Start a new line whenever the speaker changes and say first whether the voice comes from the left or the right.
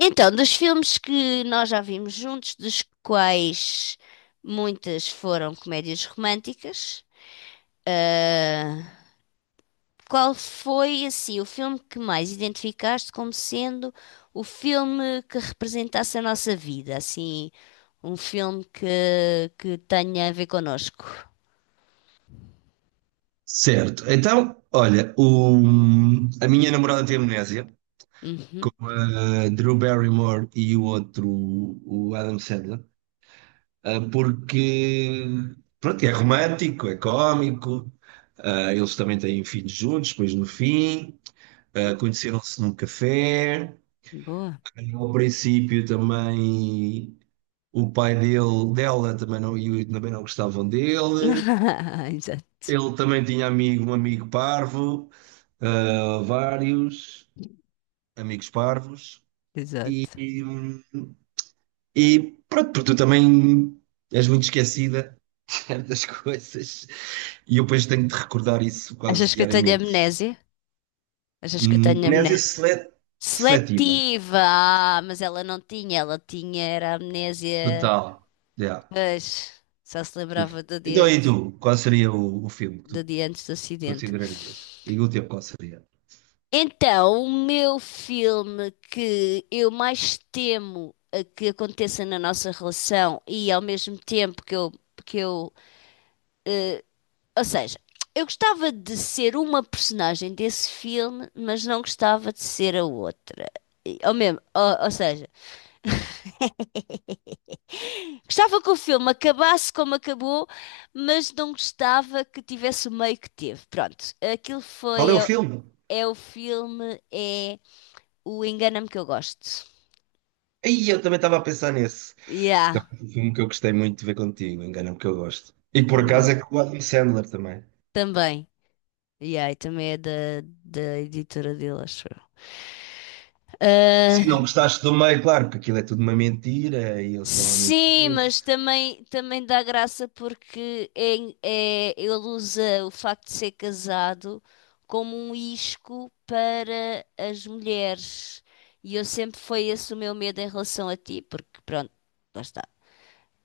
left: Então, dos filmes que nós já vimos juntos, dos quais muitas foram comédias românticas, ah, qual foi assim o filme que mais identificaste como sendo o filme que representasse a nossa vida? Assim, um filme que, que tenha a ver connosco.
right: Certo. Então, olha, a minha namorada tem amnésia, com
left: Uhum,
right: a Drew Barrymore e o outro, o Adam Sandler, porque, pronto, é romântico, é cómico, eles também têm filhos juntos, depois no fim, conheceram-se num café,
left: boa.
right: ao princípio também o pai dela também não, também não gostavam dele,
left: Exato,
right: ele também tinha amigo, um amigo parvo, vários. Amigos parvos, e,
left: exato.
right: e, pronto, porque tu também és muito esquecida das coisas, e eu depois tenho de recordar isso quase
left: Achas que eu tenho
right: diariamente.
left: amnésia? Achas que eu tenho
right: Amnésia
left: amnésia?
right: seletiva,
left: Seletiva! Ah, mas ela não tinha, ela tinha, era amnésia,
right: total. Yeah,
left: mas só se
right: yeah.
left: lembrava
right: Então, e tu, qual seria o filme que
left: do
right: tu
left: dia antes do acidente.
right: considerarias? E o teu, qual seria?
left: Então, o meu filme que eu mais temo a que aconteça na nossa relação e ao mesmo tempo que eu, eh, ou seja, eu gostava de ser uma personagem desse filme, mas não gostava de ser a outra. Ou seja, gostava que o filme acabasse como acabou, mas não gostava que tivesse o meio que teve. Pronto, aquilo
right: Qual
left: foi.
right: é o filme?
left: É o filme, é o Engana-me que eu gosto.
right: Aí eu também estava a pensar nesse.
left: Yeah,
right: Também foi um filme que eu gostei muito de ver contigo, engana-me que eu gosto. E por
left: yeah.
right: acaso é com o Adam Sandler também.
left: Também. Yeah, e também é da editora dele, acho eu.
right: Se não
left: Ah,
right: gostaste do meio, claro, porque aquilo é tudo uma mentira e eles estão a
left: sim, mas
right: mentir-se.
left: também, também dá graça porque ele usa o facto de ser casado como um isco para as mulheres. E eu sempre foi esse o meu medo em relação a ti, porque pronto, lá está.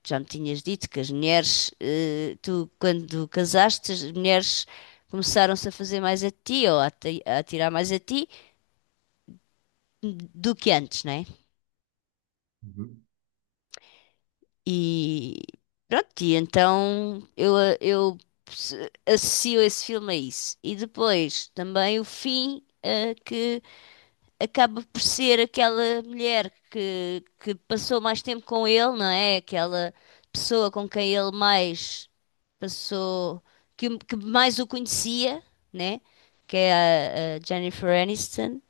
left: Já me tinhas dito que as mulheres, eh, tu quando casaste, as mulheres começaram-se a fazer mais a ti ou a, ti- a tirar mais a ti do que antes, né?
right: Uhum.
left: E pronto, e então eu associo esse filme a isso. E depois também o fim, eh, que acaba por ser aquela mulher que passou mais tempo com ele, não é? Aquela pessoa com quem ele mais passou, que, o- que mais o conhecia, né? Que é a Jennifer Aniston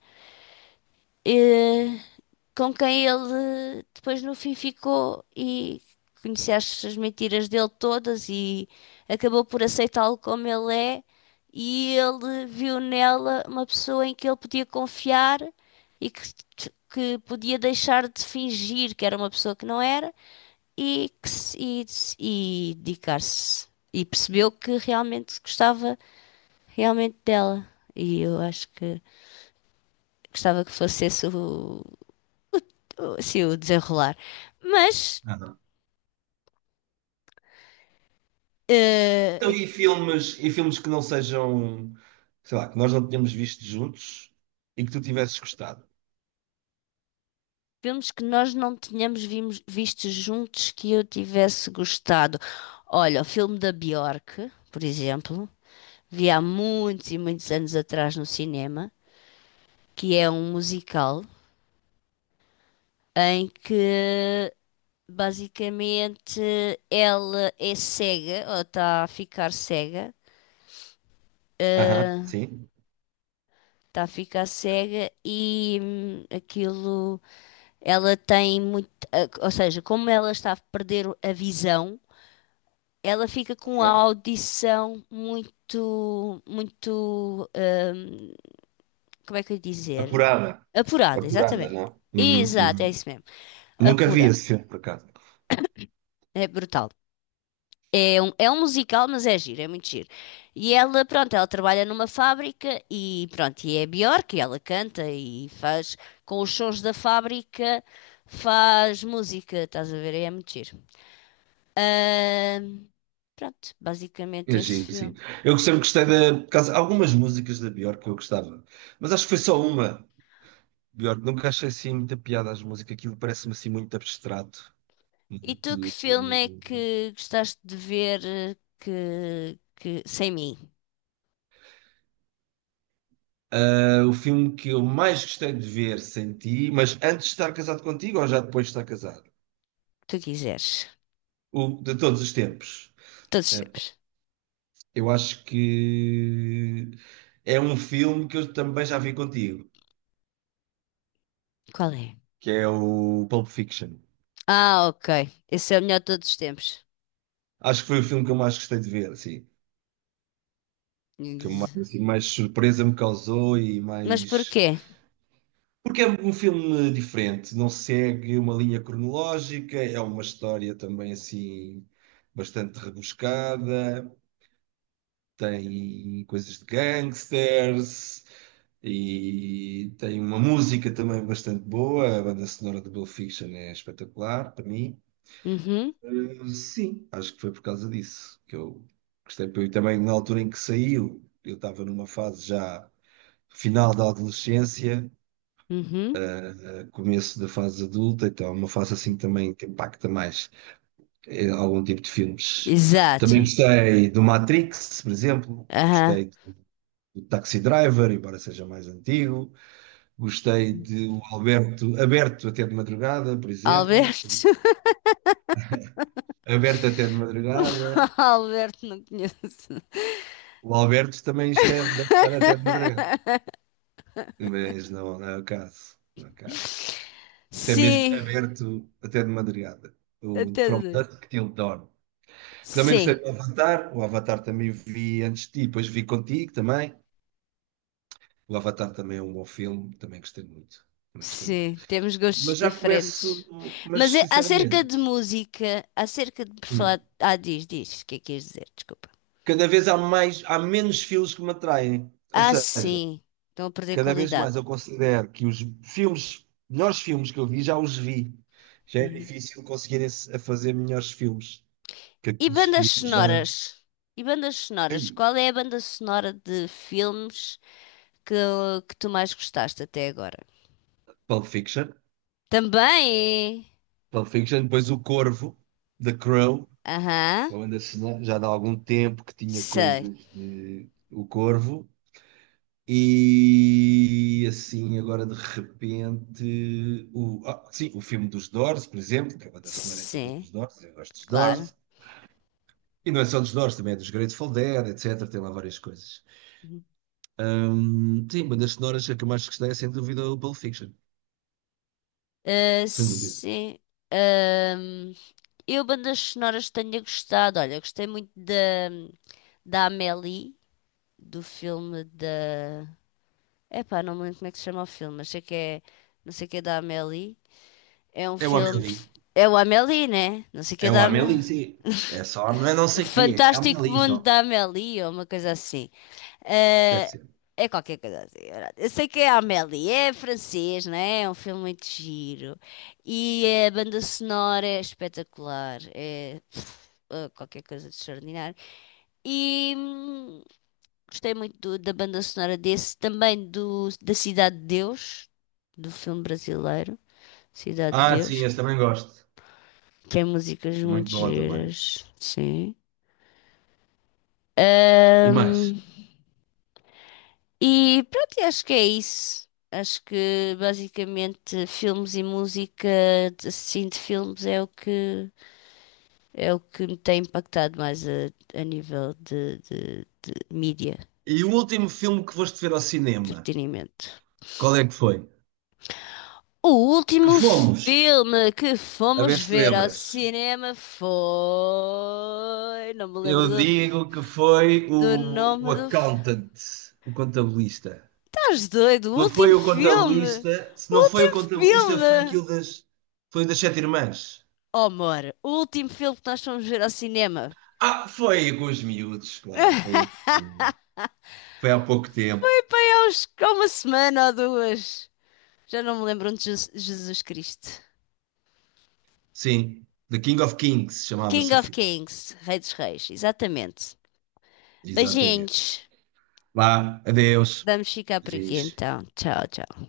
left: com quem ele depois no fim ficou e conhecia as, as mentiras dele todas e acabou por aceitá-lo como ele é e ele viu nela uma pessoa em que ele podia confiar e que, que podia deixar de fingir que era uma pessoa que não era e, que se- e dedicar-se. E percebeu que realmente gostava realmente dela. E eu acho que gostava que fosse esse sim, o desenrolar. Mas
right: Ah, não. Então,
left: eh,
right: e filmes que não sejam, sei lá, que nós não tenhamos visto juntos e que tu tivesses gostado?
left: filmes que nós não tínhamos vimos- visto juntos que eu tivesse gostado. Olha, o filme da Bjork, por exemplo, vi há muitos e muitos anos atrás no cinema, que é um musical em que basicamente ela é cega ou está a ficar cega.
right: Aham,
left: eh,
right: sim.
left: Está a ficar cega e aquilo ela tem muito, eh, ou seja, como ela está a perder a visão, ela fica com a
right: Aham.
left: audição muito, muito, como é que eu ia dizer?
right: Apurada.
left: Apurada,
right: Apurada,
left: exatamente.
right: não? Uhum,
left: Exato, é
right: uhum.
left: isso mesmo.
right: Nunca vi
left: Apurada.
right: esse filme, por acaso.
left: É brutal. É um musical, mas é giro, é muito giro. E ela, pronto, ela trabalha numa fábrica e pronto, e é Björk, e ela canta e faz com os sons da fábrica, faz música, estás a ver? É muito giro. Ahm, pronto, basicamente
right: É
left: esse
right: giro, sim.
left: filme.
right: Eu sempre gostei da. Por algumas músicas da Björk que eu gostava, mas acho que foi só uma. Björk, nunca achei assim muita piada às músicas, aquilo parece-me assim muito abstrato.
left: E tu que
right: Muito.
left: filme é que gostaste de ver que sem mim,
right: É o filme que eu mais gostei de ver sem ti, mas antes de estar casado contigo ou já depois de estar casado?
left: que tu quiseres?
right: O de todos os tempos.
left: Todos os
right: Epá,
left: tempos.
right: eu acho que é um filme que eu também já vi contigo,
left: Qual é?
right: que é o Pulp Fiction.
left: Ah, ok. Esse é o melhor de todos os tempos.
right: Acho que foi o filme que eu mais gostei de ver, assim, que mais,
left: Ex-
right: assim, mais surpresa me causou e
left: Mas
right: mais.
left: porquê?
right: Porque é um filme diferente, não segue uma linha cronológica, é uma história também assim bastante rebuscada. Tem coisas de gangsters e tem uma música também bastante boa. A banda sonora do Pulp Fiction é espetacular para mim.
left: Uhum,
right: Sim, acho que foi por causa disso que eu gostei. Porque eu também, na altura em que saiu, eu estava numa fase já final da adolescência,
left: uhum.
right: começo da fase adulta, então é uma fase assim também que impacta mais algum tipo de filmes.
left: Exato.
right: Também gostei do Matrix, por exemplo.
left: Aham.
right: Gostei do Taxi Driver, embora seja mais antigo. Gostei de Aberto até de madrugada, por exemplo.
left: Alberto.
right: Aberto até de madrugada.
left: Alberto não conheço.
right: O Alberto também esteve, deve estar até de madrugada. Mas não, não é o caso. Não é o caso. Isto é mesmo
left: Sim.
right: aberto até de madrugada. O
left: Até.
right: From Dusk Till Dawn. Também gostei
left: Sim.
right: do Avatar. O Avatar também vi antes de ti, depois vi contigo também. O Avatar também é um bom filme, também gostei muito. Também gostei muito.
left: Sim, temos gostos
right: Mas já começo,
left: diferentes.
right: mas
left: Mas é- acerca de
right: sinceramente,
left: música, acerca de por
right: hum.
left: falar. Ah, diz, diz, o que é que ias dizer? Desculpa.
right: Cada vez há mais, há menos filmes que me atraem. Ou
left: Ah,
right: seja,
left: sim, estão a perder
right: cada vez
left: qualidade.
right: mais eu considero que os filmes, melhores filmes que eu vi, já os vi. Já é
left: Uhum.
right: difícil conseguirem a fazer melhores filmes que
left: E
right: aqueles
left: bandas
right: que eu já.
left: sonoras? E bandas sonoras?
right: Ei,
left: Qual é a banda sonora de filmes que, que tu mais gostaste até agora?
right: Pulp Fiction.
left: Também!
right: Pulp Fiction, depois o Corvo, The Crow,
left: Aham,
right: o Anderson, já dá algum tempo que tinha
left: sei.
right: coisas de O Corvo. E assim, agora de repente, sim, o filme dos Doors, por exemplo, que a banda sonora é toda
left: Sim,
right: dos Doors, eu gosto dos
left: claro.
right: Doors, e não é só dos Doors, também é dos Grateful Dead, etc. Tem lá várias coisas. Sim, bandas sonoras, a que eu mais gostei é sem dúvida é o Pulp Fiction,
left: Ah,
right: sem dúvida.
left: sim. Ahm, eu, bandas sonoras, tenho gostado. Olha, gostei muito da Amélie, do filme da. Epá, não me lembro como é que se chama o filme, mas sei que é. Não sei o que é da Amélie. É um
right: É o
left: filme.
right: Amélie,
left: É o Amélie, né? Não sei o que
right: é
left: é
right: o
left: da Amélie.
right: Amélie, sim, é só, não é não
left: O
right: sei o quê, é
left: Fantástico
right: Amélie
left: Mundo
right: só,
left: da Amélie, ou uma coisa assim.
right: deve
left: Eh,
right: ser.
left: é qualquer coisa assim. É verdade. Eu sei que é Amélie, é francês, não é? É um filme muito giro. E a banda sonora é espetacular. É pff, qualquer coisa de extraordinário. E gostei muito do- da banda sonora desse, também da Cidade de Deus, do filme brasileiro, Cidade de
right: Ah, sim,
left: Deus.
right: esse também gosto,
left: Tem músicas muito
right: muito bom também.
left: giras, sim.
right: E mais?
left: Hum, e pronto, e acho que é isso. Acho que basicamente filmes e música, de- assim, de filmes é o que me tem impactado mais a nível de mídia,
right: E o último filme que foste ver ao cinema,
left: entretenimento.
right: qual é que foi?
left: O
right: Que
left: último
right: fomos,
left: filme que
right: a
left: fomos
right: ver se te
left: ver ao
right: lembras,
left: cinema foi. Não me lembro
right: eu
left: do, f-
right: digo que foi
left: do
right: o
left: nome do filme.
right: accountant, o contabilista.
left: Estás doido? O
right: Não
left: último
right: foi o
left: filme!
right: contabilista, se
left: O
right: não foi o
left: último
right: contabilista, foi
left: filme!
right: aquilo das, foi das sete irmãs.
left: Oh, amor, o último filme que nós fomos ver ao cinema.
right: Ah, foi com os miúdos, claro, foi, foi há pouco tempo.
left: Deus, há uma semana ou duas. Já não me lembro onde. Jesus, Jesus Cristo.
right: Sim, The King of Kings
left: King
right: chamava-se o
left: of
right: filme,
left: Kings, Rei dos Reis, exatamente.
right: exatamente.
left: Beijinhos.
right: Vá, adeus.
left: Vamos ficar por aqui
right: Giz.
left: então. Tchau, tchau.